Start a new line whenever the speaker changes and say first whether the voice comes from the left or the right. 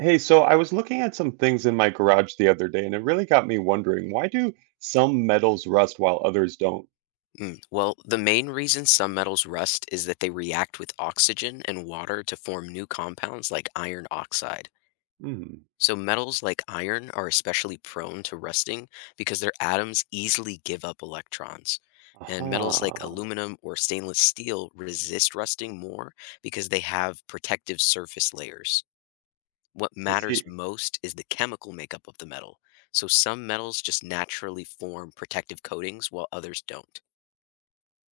right: Hey, so I was looking at some things in my garage the other day, and it really got me wondering, why do some metals rust while others don't?
left: Well, the main reason some metals rust is that they react with oxygen and water to form new compounds like iron oxide.
right: Hmm.
left: So, metals like iron are especially prone to rusting because their atoms easily give up electrons. And metals like
right: Aha.
left: aluminum or stainless steel resist rusting more because they have protective surface layers. What
right: I
left: matters
right: see.
left: most is the chemical makeup of the metal. So, some metals just naturally form protective coatings while others don't.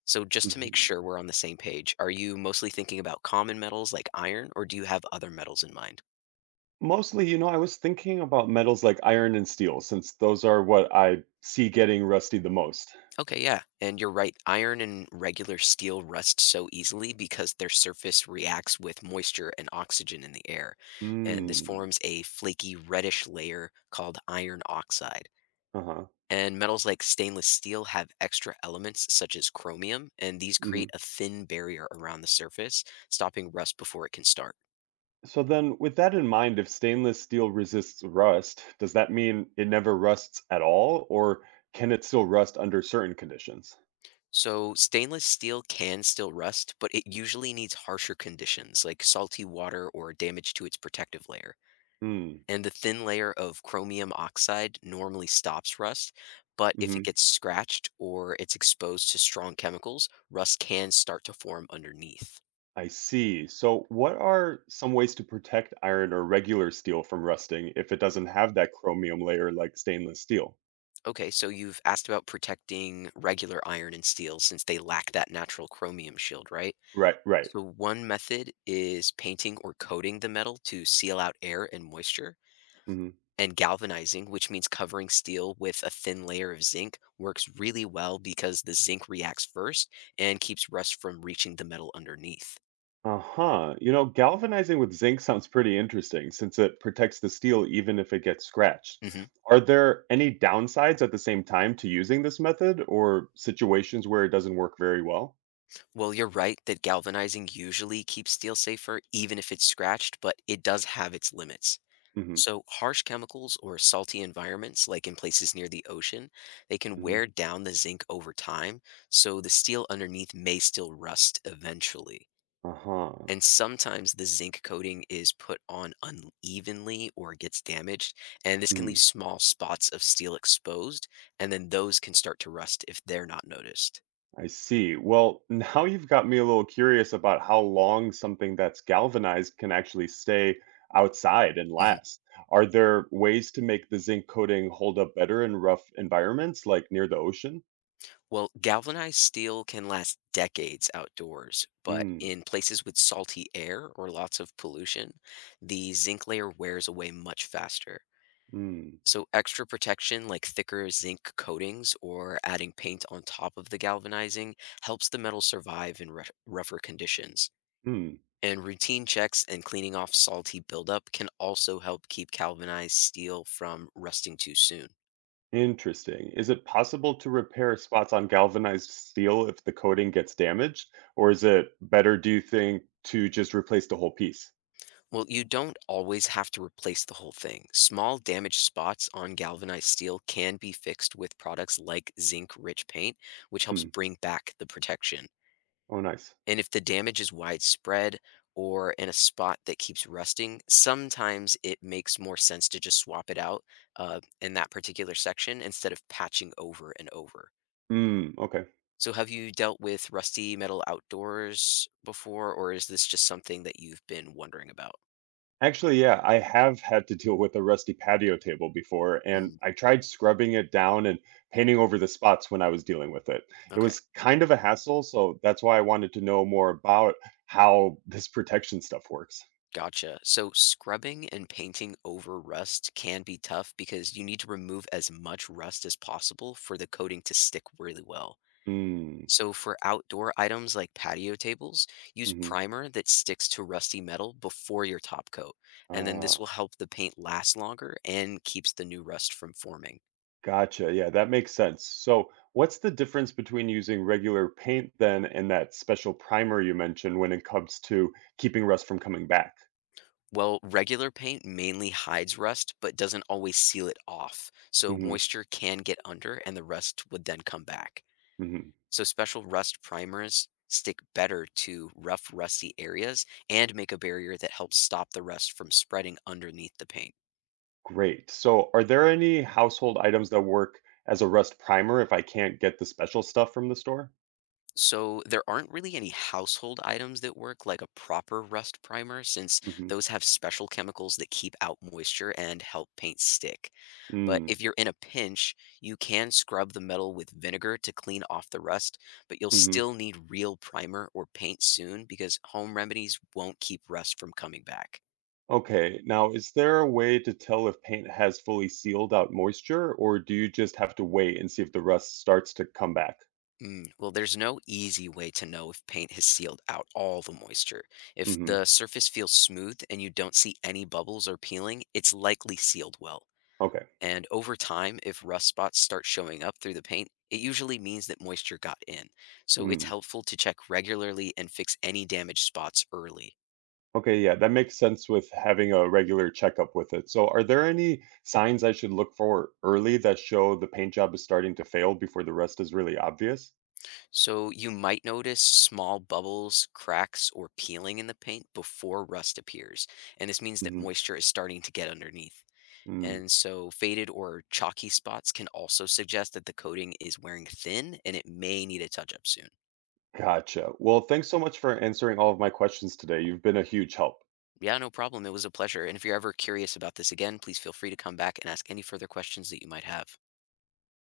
left: So just to make sure
right: Mhm.
left: we're on the same page, are you mostly thinking about common metals like iron, or do you have other metals in mind?
right: Mostly, I was thinking about metals like iron and steel, since those are what I see getting rusty the most.
left: Okay, yeah. And you're right, iron and regular steel rust so easily because their surface reacts with moisture and oxygen in the air. And this
right: Hmm.
left: forms a flaky reddish layer called iron oxide.
right: Uh-huh.
left: And metals like stainless steel have extra elements such as chromium, and these
right: Hmm.
left: create a thin barrier around the surface, stopping rust before it can start.
right: So then, with that in mind, if stainless steel resists rust, does that mean it never rusts at all, or can it still rust under certain conditions?
left: So stainless steel can still rust, but it usually needs harsher conditions like salty water or damage to its protective layer.
right: Hmm.
left: And the thin layer of chromium oxide normally stops rust, but if it gets scratched or it's exposed to strong chemicals, rust can start to form underneath.
right: I see. So, what are some ways to protect iron or regular steel from rusting if it doesn't have that chromium layer like stainless steel?
left: Okay, so you've asked about protecting regular iron and steel since they lack that natural chromium shield, right?
right: Right, right.
left: So, one method is painting or coating the metal to seal out air and moisture.
right: Hmm.
left: And galvanizing, which means covering steel with a thin layer of zinc, works really well because the zinc reacts first and keeps rust from reaching the metal underneath.
right: Uh-huh. Galvanizing with zinc sounds pretty interesting since it protects the steel even if it gets scratched.
left: Hmm.
right: Are there any downsides at the same time to using this method or situations where it doesn't work very well?
left: Well, you're right that galvanizing usually keeps steel safer, even if it's scratched, but it does have its limits.
right: Mm-hmm.
left: So, harsh chemicals or salty environments, like in places near the ocean, they can
right: Mm-hmm.
left: wear down the zinc over time, so the steel underneath may still rust eventually.
right: Uh-huh.
left: And sometimes the zinc coating is put on unevenly or gets damaged, and this can leave
right: Mhm.
left: small spots of steel exposed, and then those can start to rust if they're not noticed.
right: I see. Well, now you've got me a little curious about how long something that's galvanized can actually stay outside and
left: Mhm.
right: last. Are there ways to make the zinc coating hold up better in rough environments, like near the ocean?
left: Well, galvanized steel can last decades outdoors, but
right: Hmm.
left: in places with salty air or lots of pollution, the zinc layer wears away much faster.
right: Hmm.
left: So extra protection like thicker zinc coatings or adding paint on top of the galvanizing helps the metal survive in rough, rougher conditions.
right: Hmm.
left: And routine checks and cleaning off salty buildup can also help keep galvanized steel from rusting too soon.
right: Interesting. Is it possible to repair spots on galvanized steel if the coating gets damaged? Or is it better, do you think, to just replace the whole piece?
left: Well, you don't always have to replace the whole thing. Small damaged spots on galvanized steel can be fixed with products like zinc rich paint, which helps
right: Hmm.
left: bring back the protection.
right: Oh, nice.
left: And if the damage is widespread or in a spot that keeps rusting, sometimes it makes more sense to just swap it out in that particular section instead of patching over and over.
right: Hmm. Okay.
left: So, have you dealt with rusty metal outdoors before, or is this just something that you've been wondering about?
right: Actually, yeah, I have had to deal with a rusty patio table before, and
left: Mm,
right: I tried scrubbing it down and painting over the spots when I was dealing with it. It
left: okay,
right: was kind of a hassle, so that's why I wanted to know more about how this protection stuff works.
left: gotcha. So, scrubbing and painting over rust can be tough because you need to remove as much rust as possible for the coating to stick really well.
right: Mm.
left: So for outdoor items like patio tables, use
right: Hmm.
left: primer that sticks to rusty metal before your top coat, and then this
right: Ah,
left: will help the paint last longer and keeps the new rust from forming.
right: gotcha. Yeah, that makes sense. So, what's the difference between using regular paint then and that special primer you mentioned when it comes to keeping rust from coming back?
left: Well, regular paint mainly hides rust but doesn't always seal it off, so
right: Hmm.
left: moisture can get under and the rust would then come back.
right: Hmm.
left: So special rust primers stick better to rough, rusty areas and make a barrier that helps stop the rust from spreading underneath the paint.
right: Great. So, are there any household items that work as a rust primer if I can't get the special stuff from the store?
left: So there aren't really any household items that work like a proper rust primer since
right: Mm-hmm.
left: those have special chemicals that keep out moisture and help paint stick. But
right: Mm.
left: if you're in a pinch, you can scrub the metal with vinegar to clean off the rust, but you'll
right: Hmm.
left: still need real primer or paint soon because home remedies won't keep rust from coming back.
right: Okay. Now, is there a way to tell if paint has fully sealed out moisture, or do you just have to wait and see if the rust starts to come back?
left: Well, there's no easy way to know if paint has sealed out all the moisture. If
right: Mm-hmm.
left: the surface feels smooth and you don't see any bubbles or peeling, it's likely sealed well.
right: Okay.
left: And over time, if rust spots start showing up through the paint, it usually means that moisture got in. So it's
right: Mm.
left: helpful to check regularly and fix any damaged spots early.
right: Okay. Yeah, that makes sense with having a regular checkup with it. So, are there any signs I should look for early that show the paint job is starting to fail before the rust is really obvious?
left: So you might notice small bubbles, cracks, or peeling in the paint before rust appears. And this means that
right: Mm-hmm.
left: moisture is starting to get underneath.
right: Mm.
left: And so faded or chalky spots can also suggest that the coating is wearing thin and it may need a touch up soon.
right: Gotcha. Well, thanks so much for answering all of my questions today. You've been a huge help.
left: Yeah, no problem. It was a pleasure. And if you're ever curious about this again, please feel free to come back and ask any further questions that you might have.